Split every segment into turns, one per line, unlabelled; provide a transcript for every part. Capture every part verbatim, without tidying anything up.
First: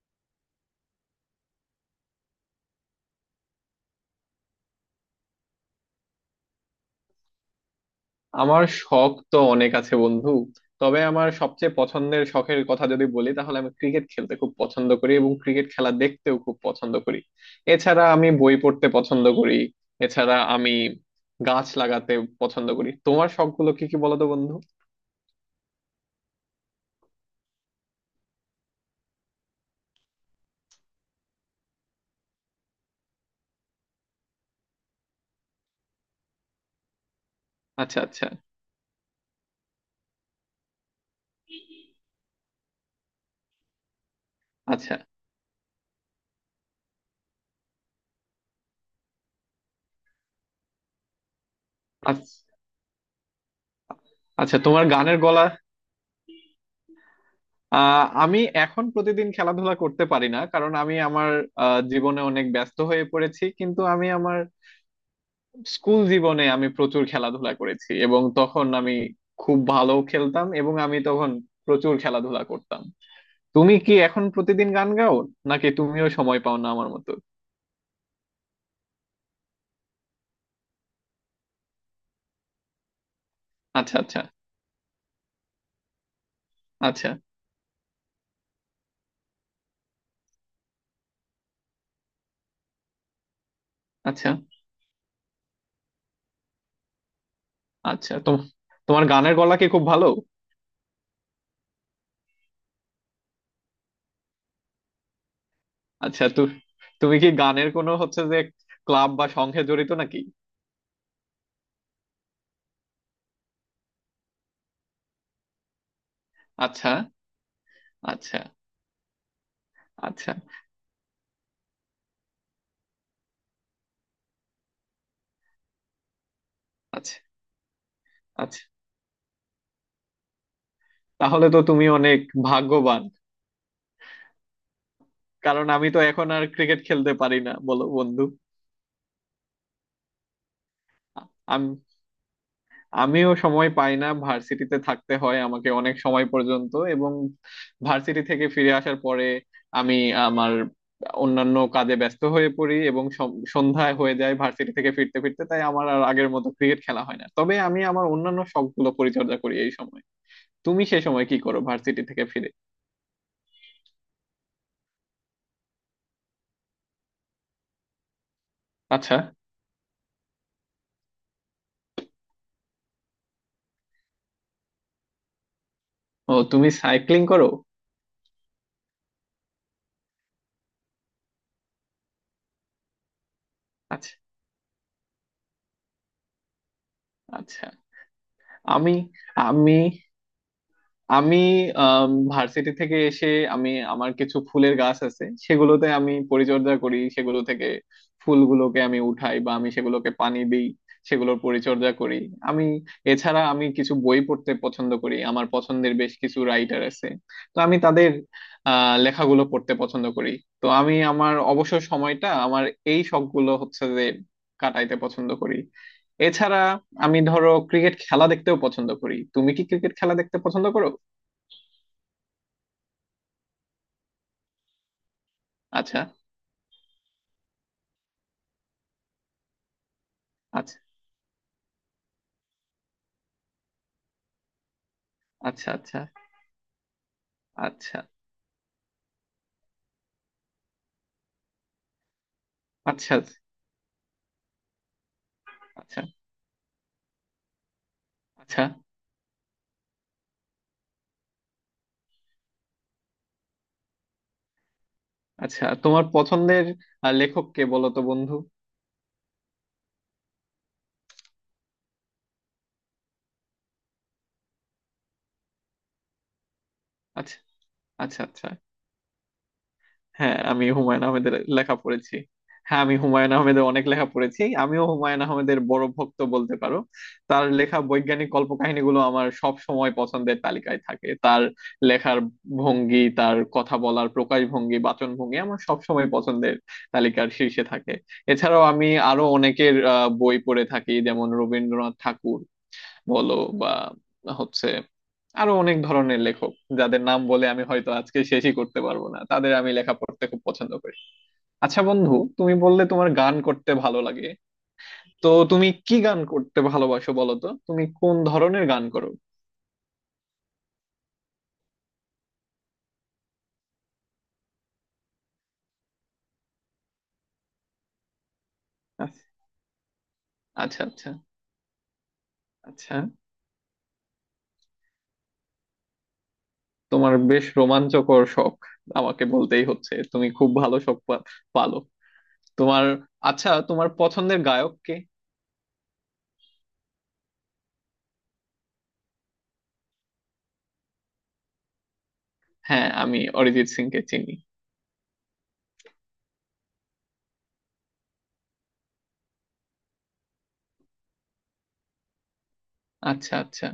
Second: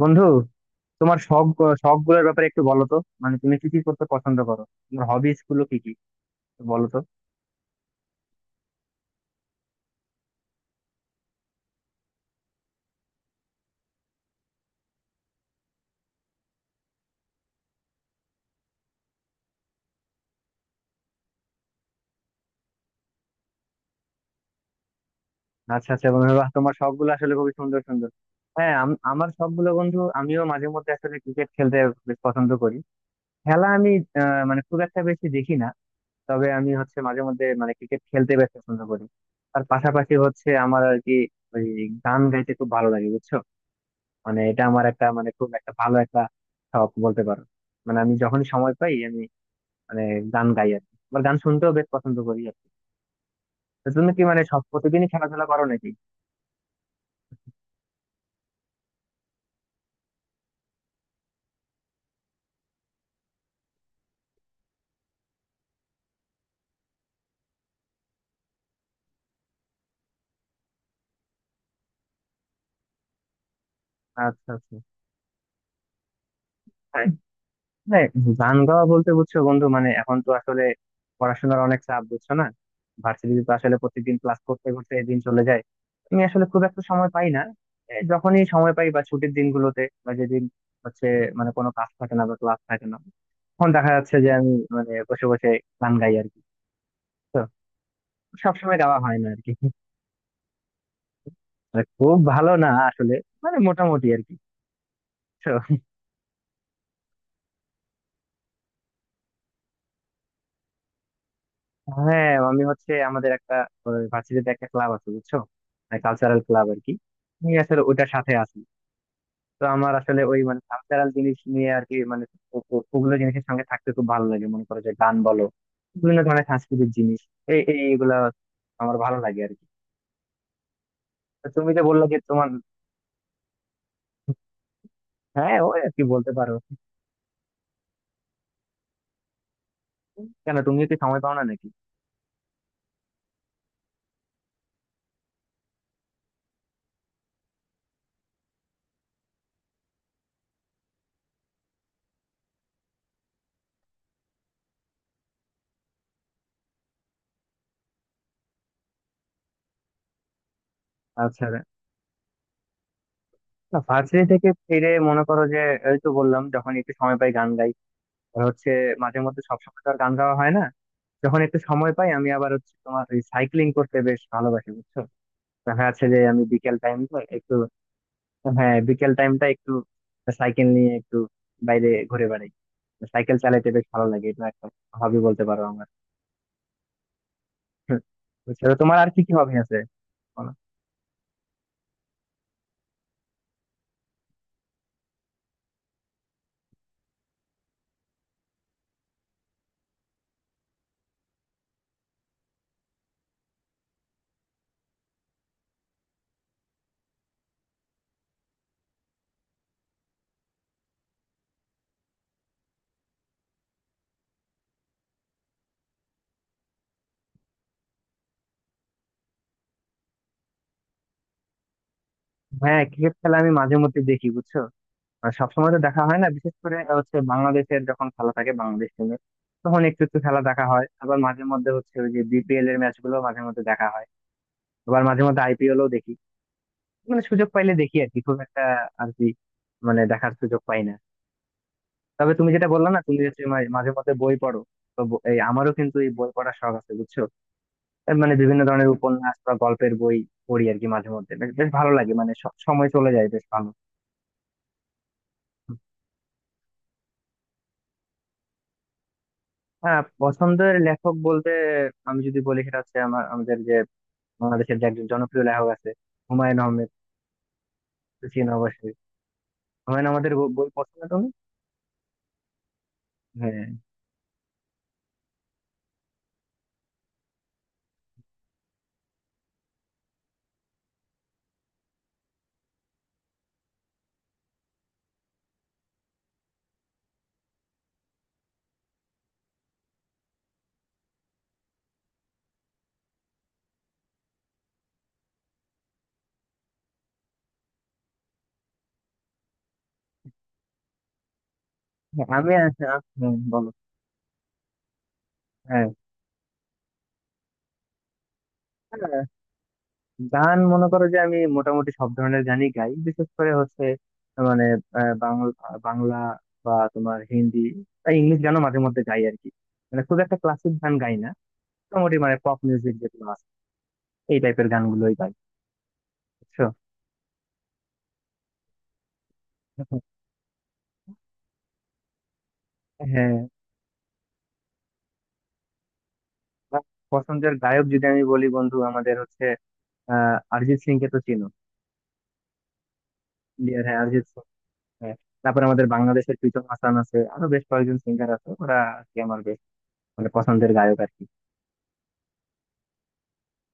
বন্ধু, তোমার শখ শখ গুলোর ব্যাপারে একটু বলো তো। মানে তুমি কি কি করতে পছন্দ করো? তোমার হবিস গুলো কি কি, একটু বলো তো।
আমার শখ তো অনেক আছে বন্ধু। তবে আমার সবচেয়ে পছন্দের শখের কথা যদি বলি তাহলে আমি ক্রিকেট খেলতে খুব পছন্দ করি এবং ক্রিকেট খেলা দেখতেও খুব পছন্দ করি। এছাড়া আমি বই পড়তে পছন্দ করি। এছাড়া আমি গাছ লাগাতে পছন্দ করি। তোমার শখগুলো কি কি বলো তো বন্ধু?
আচ্ছা আচ্ছা বন্ধু, বাহ, তোমার শখ গুলো আসলে খুবই সুন্দর সুন্দর। হ্যাঁ, আম- আমার শখ গুলো বন্ধু, আমিও মাঝে মধ্যে আসলে ক্রিকেট খেলতে বেশ পছন্দ করি। খেলা আমি আহ, মানে খুব একটা বেশি দেখি না। তবে আমি হচ্ছে মাঝে মধ্যে মানে
আচ্ছা,
ক্রিকেট
আচ্ছা।
খেলতে বেশ পছন্দ করি। তার পাশাপাশি হচ্ছে আমার আর কি, ওই গান গাইতে খুব ভালো লাগে, বুঝছো। মানে এটা আমার
আচ্ছা,
একটা মানে খুব একটা ভালো একটা শখ বলতে পারো। মানে আমি যখনই সময় পাই, আমি মানে গান গাই আর কি, আমার গান শুনতেও বেশ পছন্দ
আচ্ছা।
করি আর কি। তো তুমি কি মানে
আচ্ছা,
সব
তোমার
প্রতিদিনই
গানের
খেলাধুলা
গলা।
করো নাকি?
আহ আমি এখন প্রতিদিন খেলাধুলা করতে পারি না, কারণ আমি আমার আহ, জীবনে অনেক ব্যস্ত হয়ে পড়েছি। কিন্তু আমি আমার স্কুল জীবনে আমি প্রচুর খেলাধুলা করেছি এবং তখন আমি খুব ভালো খেলতাম, এবং আমি তখন প্রচুর খেলাধুলা করতাম। তুমি কি এখন
আচ্ছা
প্রতিদিন
আচ্ছা।
গান গাও, নাকি তুমিও সময় পাও না আমার
হ্যাঁ,
মতো?
হ্যাঁ, গান গাওয়া বলতে বুঝছো বন্ধু, মানে এখন তো আসলে পড়াশোনার অনেক চাপ, বুঝছো না। ভার্সিটিতে তো আসলে
আচ্ছা,
প্রত্যেকদিন
আচ্ছা।
ক্লাস করতে করতে দিন চলে যায়, আমি আসলে খুব একটা
আচ্ছা,
সময় পাই না। এই যখনই সময় পাই বা ছুটির দিনগুলোতে বা যেদিন হচ্ছে মানে কোনো কাজ থাকে না বা ক্লাস থাকে না, তখন দেখা যাচ্ছে
আচ্ছা।
যে আমি মানে বসে বসে গান গাই আর কি। তো
আচ্ছা, তোম
সবসময় গাওয়া
তোমার
হয় না
গানের
আর কি।
গলা কি খুব ভালো?
মানে খুব ভালো না আসলে, মানে মোটামুটি আর কি, বুঝছো?
আচ্ছা, তু তুমি কি গানের কোনো হচ্ছে যে ক্লাব বা সংঘে জড়িত নাকি?
হ্যাঁ আমি হচ্ছে আমাদের একটা ভার্সিটিতে একটা ক্লাব আছে, বুঝছো, কালচারাল ক্লাব আর
আচ্ছা।
কি, আমি আসলে ওইটার সাথে
আচ্ছা।
আছি। তো আমার আসলে
আচ্ছা।
ওই মানে কালচারাল জিনিস নিয়ে আর কি, মানে ও- ও- ওগুলো জিনিসের সঙ্গে থাকতে খুব ভালো লাগে, মনে করো যে গান বলো, বিভিন্ন ধরনের সাংস্কৃতিক
আচ্ছা।
জিনিস, এই এই- এইগুলা
আচ্ছা।
আমার ভালো লাগে আর কি। তো
তাহলে তো
তুমি যে
তুমি
বললো যে
অনেক
তোমার,
ভাগ্যবান,
হ্যাঁ
কারণ
ও
আমি
আর
তো
কি
এখন
বলতে
আর
পারো।
ক্রিকেট খেলতে পারি না, বলো বন্ধু।
কেন, তুমি কি সময় পাও না নাকি?
আমি আমিও সময় পাই না, ভার্সিটিতে থাকতে হয় আমাকে অনেক সময় পর্যন্ত। এবং ভার্সিটি থেকে ফিরে আসার পরে আমি আমার অন্যান্য কাজে ব্যস্ত হয়ে পড়ি, এবং সম- সন্ধ্যায় হয়ে যায় ভার্সিটি থেকে ফিরতে ফিরতে। তাই আমার আর আগের মতো ক্রিকেট খেলা হয় না, তবে আমি আমার অন্যান্য শখগুলো পরিচর্যা করি এই সময়। তুমি সে সময় কি
আচ্ছা।
করো ভার্সিটি থেকে ফিরে?
না, ভার্সিটি থেকে ফিরে মনে করো যে এই তো বললাম যখন একটু সময় পাই গান গাই। আর হচ্ছে
আচ্ছা।
মাঝে মধ্যে সবসময় তো আর গান গাওয়া হয় না। যখন একটু সময় পাই, আমি আবার হচ্ছে তোমার ওই সাইক্লিং করতে বেশ ভালোবাসি, বুঝছো। দেখা যাচ্ছে যে
ও,
আমি
তুমি
বিকেল টাইমটা
সাইক্লিং করো?
একটু, হ্যাঁ, বিকেল টাইমটা একটু সাইকেল নিয়ে একটু বাইরে ঘুরে বেড়াই। সাইকেল চালাইতে বেশ ভালো
আচ্ছা,
লাগে, এটা একটা হবি বলতে পারো আমার,
আচ্ছা।
বুঝছো। তো
আমি
তোমার আর কি কি হবি
আমি
আছে, বলো।
আমি ভার্সিটি থেকে এসে আমি, আমার কিছু ফুলের গাছ আছে, সেগুলোতে আমি পরিচর্যা করি। সেগুলো থেকে ফুলগুলোকে আমি উঠাই, বা আমি সেগুলোকে পানি দিই, সেগুলোর পরিচর্যা করি। আমি, এছাড়া আমি কিছু বই পড়তে পছন্দ করি। আমার পছন্দের বেশ কিছু রাইটার আছে, তো আমি তাদের আহ লেখাগুলো পড়তে পছন্দ করি। তো আমি আমার অবসর সময়টা আমার এই শখগুলো হচ্ছে যে কাটাইতে পছন্দ করি। এছাড়া আমি ধরো ক্রিকেট খেলা দেখতেও পছন্দ করি। তুমি কি ক্রিকেট খেলা দেখতে পছন্দ করো?
হ্যাঁ, ক্রিকেট খেলা আমি মাঝে মধ্যে দেখি, বুঝছো। আর সবসময় তো
আচ্ছা।
দেখা হয় না, বিশেষ করে হচ্ছে বাংলাদেশের যখন খেলা থাকে, বাংলাদেশ টিমের, তখন একটু একটু খেলা দেখা
আচ্ছা।
হয়। আবার মাঝে মধ্যে হচ্ছে ওই যে বিপিএল এর ম্যাচ গুলো মাঝে মধ্যে দেখা হয়, আবার মাঝে মধ্যে আইপিএল ও
আচ্ছা।
দেখি। মানে সুযোগ পাইলে দেখি
আচ্ছা।
আর কি, খুব একটা আর কি মানে দেখার সুযোগ পাই না। তবে তুমি যেটা বললা না,
আচ্ছা,
তুমি
আচ্ছা
হচ্ছে মা- মাঝে মধ্যে বই পড়ো, তো ব- এই আমারও কিন্তু
আচ্ছা
এই বই পড়ার শখ আছে, বুঝছো। এর মানে বিভিন্ন
আচ্ছা
ধরনের উপন্যাস বা গল্পের বই পড়ি আর কি, মাঝে মধ্যে বেশ বেশ ভালো লাগে, মানে স- সময় চলে যায় বেশ ভালো।
আচ্ছা তোমার পছন্দের আহ, লেখক কে বলো তো বন্ধু?
হ্যাঁ, পছন্দের লেখক বলতে আমি যদি বলি, সেটা হচ্ছে আমার, আমাদের যে বাংলাদেশের যে একজন জনপ্রিয় লেখক আছে, হুমায়ুন আহমেদ।
আচ্ছা আচ্ছা,
তো
আচ্ছা।
চিনো অবশ্যই, হুমায়ুন আমাদের
হ্যাঁ, আমি
বই পছন্দ
হুমায়ুন
তুমি?
আহমেদের লেখা পড়েছি। হ্যাঁ, আমি হুমায়ুন আহমেদের
হ্যাঁ,
অনেক লেখা পড়েছি। আমিও হুমায়ুন আহমেদের বড় ভক্ত বলতে পারো। তার লেখা বৈজ্ঞানিক কল্পকাহিনীগুলো আমার সব সময় পছন্দের তালিকায় থাকে। তার লেখার ভঙ্গি, তার কথা বলার প্রকাশভঙ্গি, বাচনভঙ্গি আমার সব সময় পছন্দের তালিকার শীর্ষে থাকে। এছাড়াও আমি আরো অনেকের আহ, বই পড়ে থাকি, যেমন রবীন্দ্রনাথ ঠাকুর বলো, বা হচ্ছে আরো অনেক ধরনের লেখক, যাদের নাম বলে আমি হয়তো আজকে শেষই করতে পারবো না, তাদের আমি লেখা পড়তে খুব পছন্দ করি। আচ্ছা বন্ধু,
হ্যাঁ, আমি
তুমি
আস-
বললে
আ-
তোমার গান
হুম, বলো।
করতে ভালো লাগে, তো তুমি
হ্যাঁ,
কি গান করতে ভালোবাসো, বলো তো তুমি কোন ধরনের গান করো?
হ্যাঁ, গান মনে করো যে আমি মোটামুটি সব ধরনের গানই গাই, বিশেষ করে হচ্ছে মানে আহ, বাংলা বাংলা বা তোমার হিন্দি বা ইংলিশ গানও মাঝে মধ্যে গাই আর কি। মানে খুব একটা ক্লাসিক
আচ্ছা,
গান
আচ্ছা।
গাই না, মোটামুটি মানে পপ মিউজিক
আচ্ছা
যেগুলো আছে এই টাইপের গানগুলোই গাই, বুঝছো।
তোমার বেশ রোমাঞ্চকর শখ। আমাকে বলতেই হচ্ছে তুমি খুব ভালো শখ পা- পালো তোমার।
হ্যাঁ,
আচ্ছা, তোমার পছন্দের গায়ক কে?
আমার পছন্দের গায়ক যদি আমি বলি বন্ধু, আমাদের হচ্ছে আহ অরিজিৎ সিং কে তো চিনো,
হ্যাঁ, আমি অরিজিৎ
ইন্ডিয়ার,
সিং
হ্যাঁ,
কে
অরিজিৎ
চিনি।
সিং, হ্যাঁ। তারপরে আমাদের বাংলাদেশের লিটন হাসান আছে, আরো বেশ কয়েকজন সিঙ্গার আছে, ওরা আর কি আমার বেশ মানে পছন্দের গায়ক আর কি।
আচ্ছা, আচ্ছা।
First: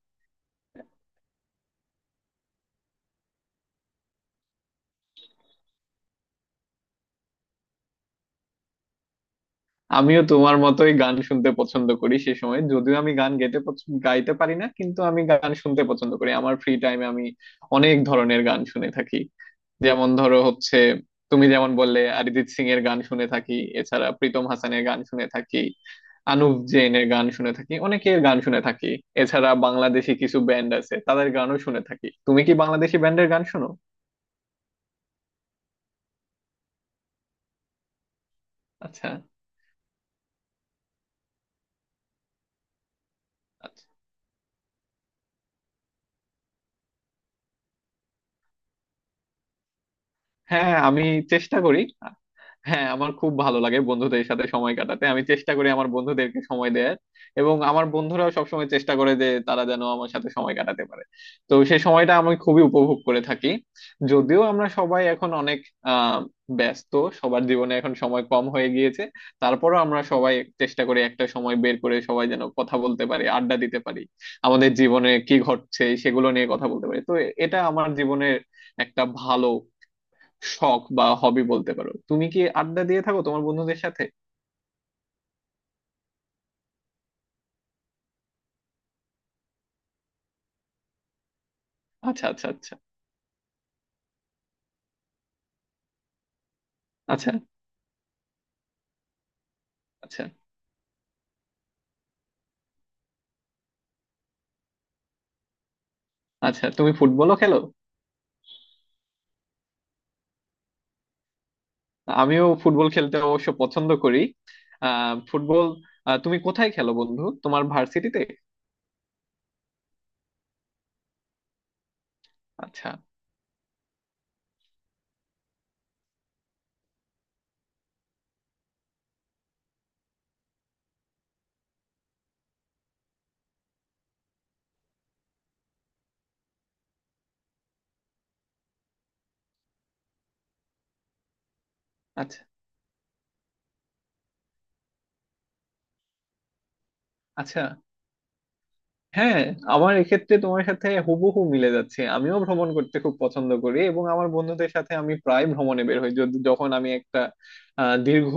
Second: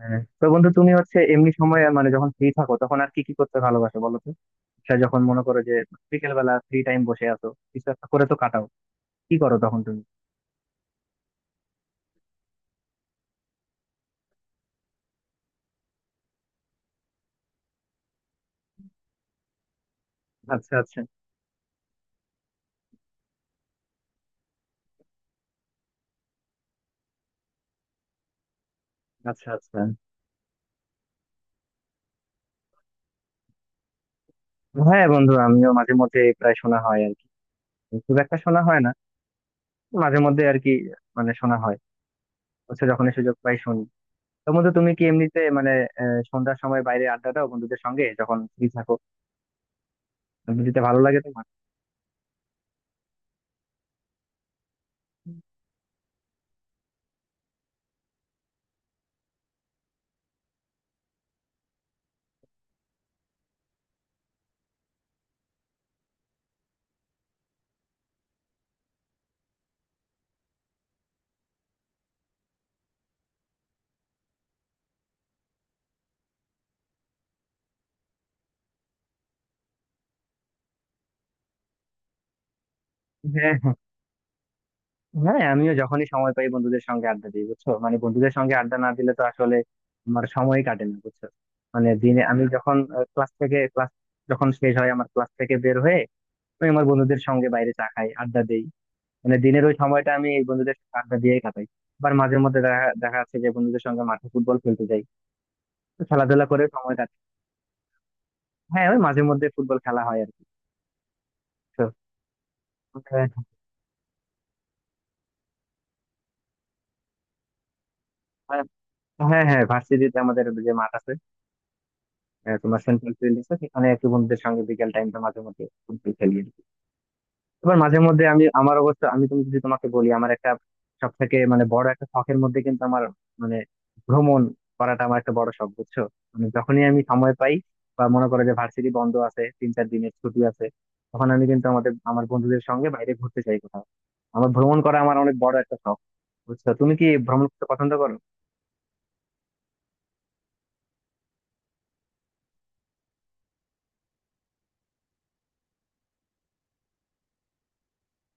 হ্যাঁ। তো বন্ধু, তুমি হচ্ছে এমনি সময় মানে যখন ফ্রি থাকো তখন আর কি কি করতে ভালোবাসো, বলো তো। সেটা যখন মনে করো যে বিকেল বেলা ফ্রি টাইম বসে আছো, কিছু একটা করে তো কাটাও, কি করো তখন তুমি?
আমিও তোমার মতোই গান শুনতে পছন্দ করি সে সময়, যদিও আমি গান গাইতে পছ- গাইতে পারি না, কিন্তু আমি গান শুনতে পছন্দ করি। আমার ফ্রি টাইমে আমি অনেক ধরনের গান শুনে থাকি। যেমন ধরো
আচ্ছা
হচ্ছে
আচ্ছা।
তুমি যেমন বললে, অরিজিৎ সিং এর গান শুনে থাকি, এছাড়া প্রীতম হাসানের গান শুনে থাকি, আনুপ জৈনের গান শুনে থাকি, অনেকের গান শুনে থাকি।
আচ্ছা
এছাড়া
আচ্ছা।
বাংলাদেশি কিছু ব্যান্ড আছে, তাদের গানও শুনে থাকি। তুমি কি বাংলাদেশি ব্যান্ডের গান শোনো?
হ্যাঁ বন্ধু, আমিও মাঝে মধ্যে প্রায় শোনা হয় আর কি, খুব একটা শোনা হয় না,
আচ্ছা,
মাঝে মধ্যে আর কি। মানে শোনা হয় হচ্ছে যখনই সুযোগ পাই শুনি।
আচ্ছা।
তো বন্ধু, তুমি কি এমনিতে মানে আহ, সন্ধ্যার সময় বাইরে আড্ডা দাও বন্ধুদের সঙ্গে যখন ফ্রি থাকো? বন্ধু
হ্যাঁ,
দিতে ভালো
আমি
লাগে তোমার?
চেষ্টা করি। হ্যাঁ, আমার খুব ভালো লাগে বন্ধুদের সাথে সময় কাটাতে। আমি চেষ্টা করি আমার বন্ধুদেরকে সময় দেয়ার, এবং আমার বন্ধুরাও সবসময় চেষ্টা করে যে তারা যেন আমার সাথে সময় কাটাতে পারে। তো সেই সময়টা আমি খুবই উপভোগ করে থাকি। যদিও আমরা সবাই এখন অনেক আহ ব্যস্ত, সবার জীবনে এখন সময় কম হয়ে গিয়েছে, তারপরও আমরা সবাই চেষ্টা করি একটা সময় বের করে, সবাই যেন কথা বলতে পারি, আড্ডা দিতে পারি, আমাদের জীবনে কি ঘটছে সেগুলো নিয়ে কথা বলতে পারি। তো এটা আমার জীবনের একটা ভালো শখ বা হবি বলতে পারো। তুমি কি আড্ডা দিয়ে থাকো তোমার
হ্যাঁ, হ্যাঁ,
বন্ধুদের সাথে?
হ্যাঁ, আমিও যখনই সময় পাই বন্ধুদের সঙ্গে আড্ডা দিই, বুঝছো। মানে বন্ধুদের সঙ্গে আড্ডা না দিলে তো আসলে আমার সময় কাটে না, বুঝছো। মানে দিনে
আচ্ছা।
আমি
আচ্ছা। আচ্ছা।
যখন ক্লাস থেকে ক্লাস যখন শেষ হয়, আমার ক্লাস থেকে বের হয়ে আমি আমার বন্ধুদের
আচ্ছা
সঙ্গে বাইরে চা খাই, আড্ডা দেই। মানে দিনের ওই সময়টা
আচ্ছা
আমি এই বন্ধুদের সঙ্গে আড্ডা দিয়েই কাটাই। আবার মাঝে মধ্যে দেখা দেখা যাচ্ছে যে বন্ধুদের সঙ্গে মাঠে ফুটবল খেলতে যাই, তো খেলাধুলা করে
আচ্ছা তুমি
সময় কাটে।
ফুটবলও খেলো?
হ্যাঁ ওই মাঝে মধ্যে ফুটবল খেলা হয় আর কি। তো,
আমিও ফুটবল খেলতে অবশ্য পছন্দ করি। আহ ফুটবল আহ, তুমি কোথায় খেলো বন্ধু, তোমার ভার্সিটিতে?
আহ, হ্যাঁ হ্যাঁ, ভার্সিটিতে আমাদের যে মাঠ আছে, আহ, তোমার
আচ্ছা
সেন্ট্রাল ফিল্ড আছে, সেখানে একটু বন্ধুদের সঙ্গে বিকেল টাইমটা মাঝে মধ্যে ফুটবল খেলি আর কি। এবার মাঝে মধ্যে আমি আমার অবস্থা, আমি তুমি যদি তোমাকে বলি, আমার একটা সব থেকে মানে বড় একটা শখের মধ্যে কিন্তু আমার মানে ভ্রমণ করাটা আমার একটা বড় শখ, বুঝছো। মানে যখনই আমি সময় পাই বা মনে করো যে ভার্সিটি বন্ধ আছে, তিন চার দিনের ছুটি আছে, তখন আমি কিন্তু আমাদের, আমার
আচ্ছা,
বন্ধুদের সঙ্গে বাইরে ঘুরতে চাই কোথাও। আমার ভ্রমণ করা আমার অনেক বড় একটা শখ, বুঝছো। তুমি কি ভ্রমণ
আচ্ছা।
করতে পছন্দ করো?
হ্যাঁ, আমার এক্ষেত্রে তোমার সাথে হুবহু মিলে যাচ্ছে। আমিও ভ্রমণ করতে খুব পছন্দ করি, এবং আমার বন্ধুদের সাথে আমি প্রায় ভ্রমণে বের হই। যদি- যখন আমি একটা আহ, দীর্ঘ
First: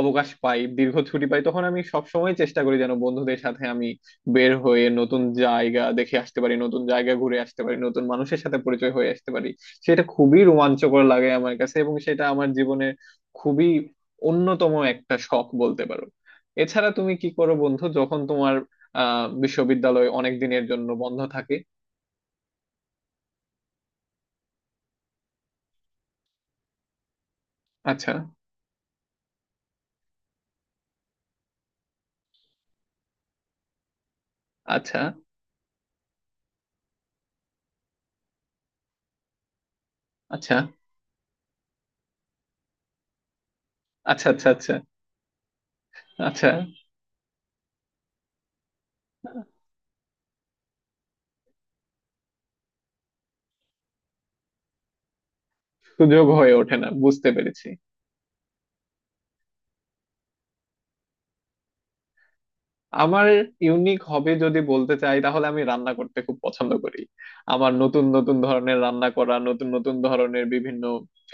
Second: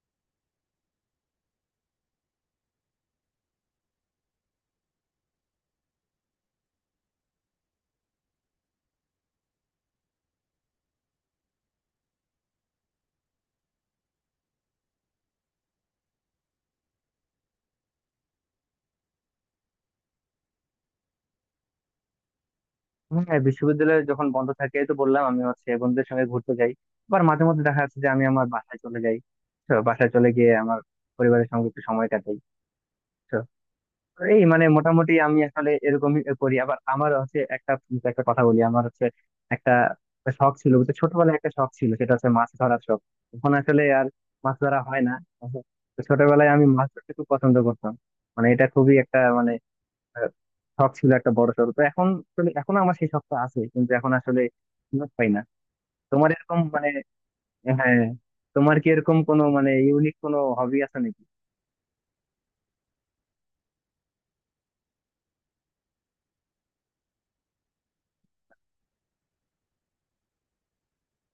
অবকাশ পাই, দীর্ঘ ছুটি পাই, তখন আমি সবসময় চেষ্টা করি যেন বন্ধুদের সাথে আমি বের হয়ে নতুন জায়গা দেখে আসতে পারি, নতুন জায়গা ঘুরে আসতে পারি, নতুন মানুষের সাথে পরিচয় হয়ে আসতে পারি। সেটা খুবই রোমাঞ্চকর লাগে আমার কাছে, এবং সেটা আমার জীবনের খুবই অন্যতম একটা শখ বলতে পারো। এছাড়া তুমি কি করো বন্ধু, যখন তোমার আহ বিশ্ববিদ্যালয় অনেক দিনের জন্য বন্ধ থাকে?
হ্যাঁ, বিশ্ববিদ্যালয়ে যখন বন্ধ থাকে, এই তো বললাম আমি হচ্ছে বন্ধুদের সঙ্গে ঘুরতে যাই। আবার মাঝে মধ্যে দেখা যাচ্ছে যে
আচ্ছা
আমি আমার বাসায় চলে যাই, তো বাসায় চলে গিয়ে আমার পরিবারের সঙ্গে একটু সময় কাটাই। তো এই মানে
আচ্ছা
মোটামুটি আমি আসলে এরকমই করি। আবার আমার হচ্ছে একটা, তোমাকে একটা কথা বলি, আমার হচ্ছে একটা শখ
আচ্ছা
ছিল, বুঝছো? ছোটবেলায় একটা শখ ছিল, সেটা হচ্ছে মাছ ধরার শখ। এখন আসলে আর
আচ্ছা আচ্ছা।
মাছ
আচ্ছা।
ধরা হয় না, তো
আচ্ছা।
ছোটবেলায় আমি মাছ ধরতে খুব পছন্দ করতাম। মানে এটা খুবই একটা মানে আহ, শখ ছিল একটা বড় সড়ো, তো এখন আসলে এখনো আমার সেই শখটা আছে কিন্তু এখন আসলে সুযোগ পাই না।
সুযোগ
তোমার
হয়ে
এরকম
ওঠে
মানে,
না, বুঝতে পেরেছি।
হ্যাঁ, তোমার কি এরকম কোনো মানে ইউনিক কোনো হবি আছে নাকি?
আমার ইউনিক হবে যদি বলতে চাই, তাহলে আমি রান্না করতে খুব পছন্দ করি। আমার নতুন নতুন ধরনের রান্না করা, নতুন নতুন ধরনের বিভিন্ন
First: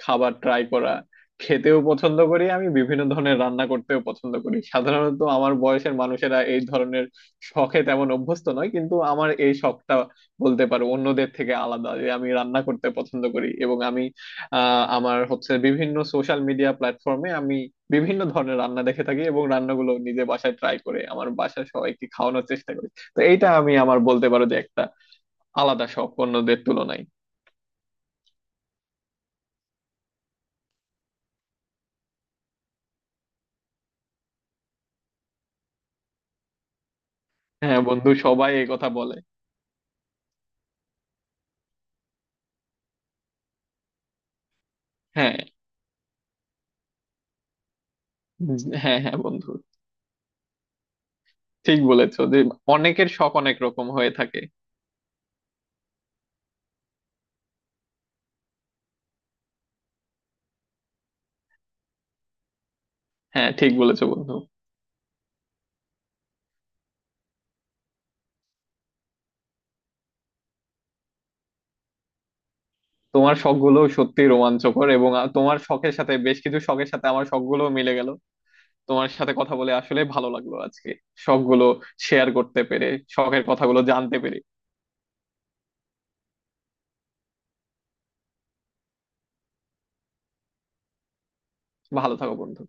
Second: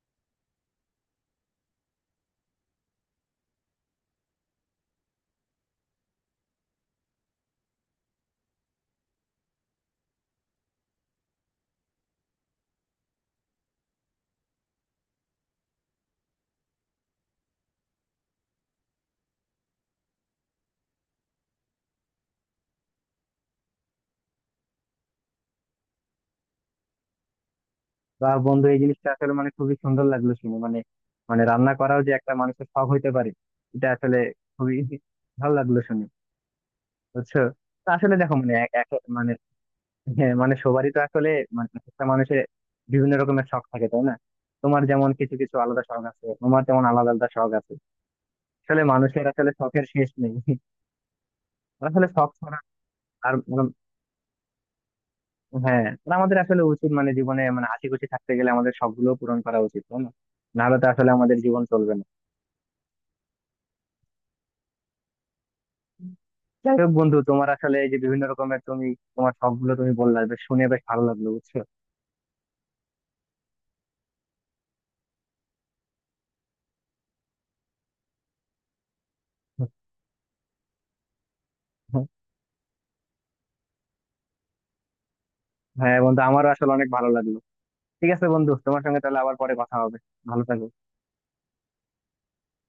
খাবার ট্রাই করা, খেতেও পছন্দ করি। আমি বিভিন্ন ধরনের রান্না করতেও পছন্দ করি। সাধারণত আমার বয়সের মানুষেরা এই ধরনের শখে তেমন অভ্যস্ত নয়, কিন্তু আমার এই শখটা বলতে পারো অন্যদের থেকে আলাদা, যে আমি রান্না করতে পছন্দ করি। এবং আমি আহ, আমার হচ্ছে বিভিন্ন সোশ্যাল মিডিয়া প্ল্যাটফর্মে আমি বিভিন্ন ধরনের রান্না দেখে থাকি, এবং রান্নাগুলো নিজে বাসায় ট্রাই করে আমার বাসার সবাইকে খাওয়ানোর চেষ্টা করি। তো এইটা আমি আমার বলতে পারো যে একটা আলাদা শখ অন্যদের তুলনায়।
বা বন্ধু, এই জিনিসটা আসলে মানে খুবই সুন্দর লাগলো শুনে। মানে মানে রান্না করাও যে একটা মানুষের শখ হইতে পারে, এটা আসলে খুবই ভালো লাগলো শুনে, বুঝছো।
হ্যাঁ
তো
বন্ধু,
আসলে দেখো মানে
সবাই এই
এক
কথা
এক-
বলে।
মানে হ্যাঁ মানে সবারই তো আসলে মানে একটা মানুষের বিভিন্ন রকমের শখ থাকে, তাই না? তোমার যেমন কিছু
হ্যাঁ।
কিছু আলাদা শখ আছে, তোমার যেমন আলাদা আলাদা শখ আছে।
উম,
আসলে
হ্যাঁ, হ্যাঁ
মানুষের
বন্ধু,
আসলে শখের শেষ নেই,
ঠিক
আসলে
বলেছো
শখ
যে
ছাড়া
অনেকের শখ
আর
অনেক
মানে-
রকম হয়ে থাকে।
হ্যাঁ, আর আমাদের আসলে উচিত মানে জীবনে মানে আশি খুশি থাকতে গেলে আমাদের শখগুলো পূরণ করা উচিত, তাই না? নাহলে তো আসলে আমাদের জীবন চলবে না।
হ্যাঁ, ঠিক বলেছো বন্ধু।
যাই হোক বন্ধু, তোমার আসলে এই যে বিভিন্ন রকমের তুমি, তোমার শখ গুলো তুমি বললা, বেশ শুনে বেশ ভালো লাগলো, বুঝছো।
তোমার শখগুলো সত্যি রোমাঞ্চকর, এবং আ- তোমার শখের সাথে, বেশ কিছু শখের সাথে আমার শখগুলো মিলে গেল। তোমার সাথে কথা বলে আসলে ভালো লাগলো আজকে, সবগুলো শেয়ার করতে পেরে, শখের কথাগুলো জানতে পেরে।
হ্যাঁ বন্ধু, আমারও আসলে অনেক ভালো লাগলো। ঠিক আছে বন্ধু, তোমার সঙ্গে তাহলে আবার পরে কথা হবে। ভালো থাকো।
ভালো থাকো বন্ধু।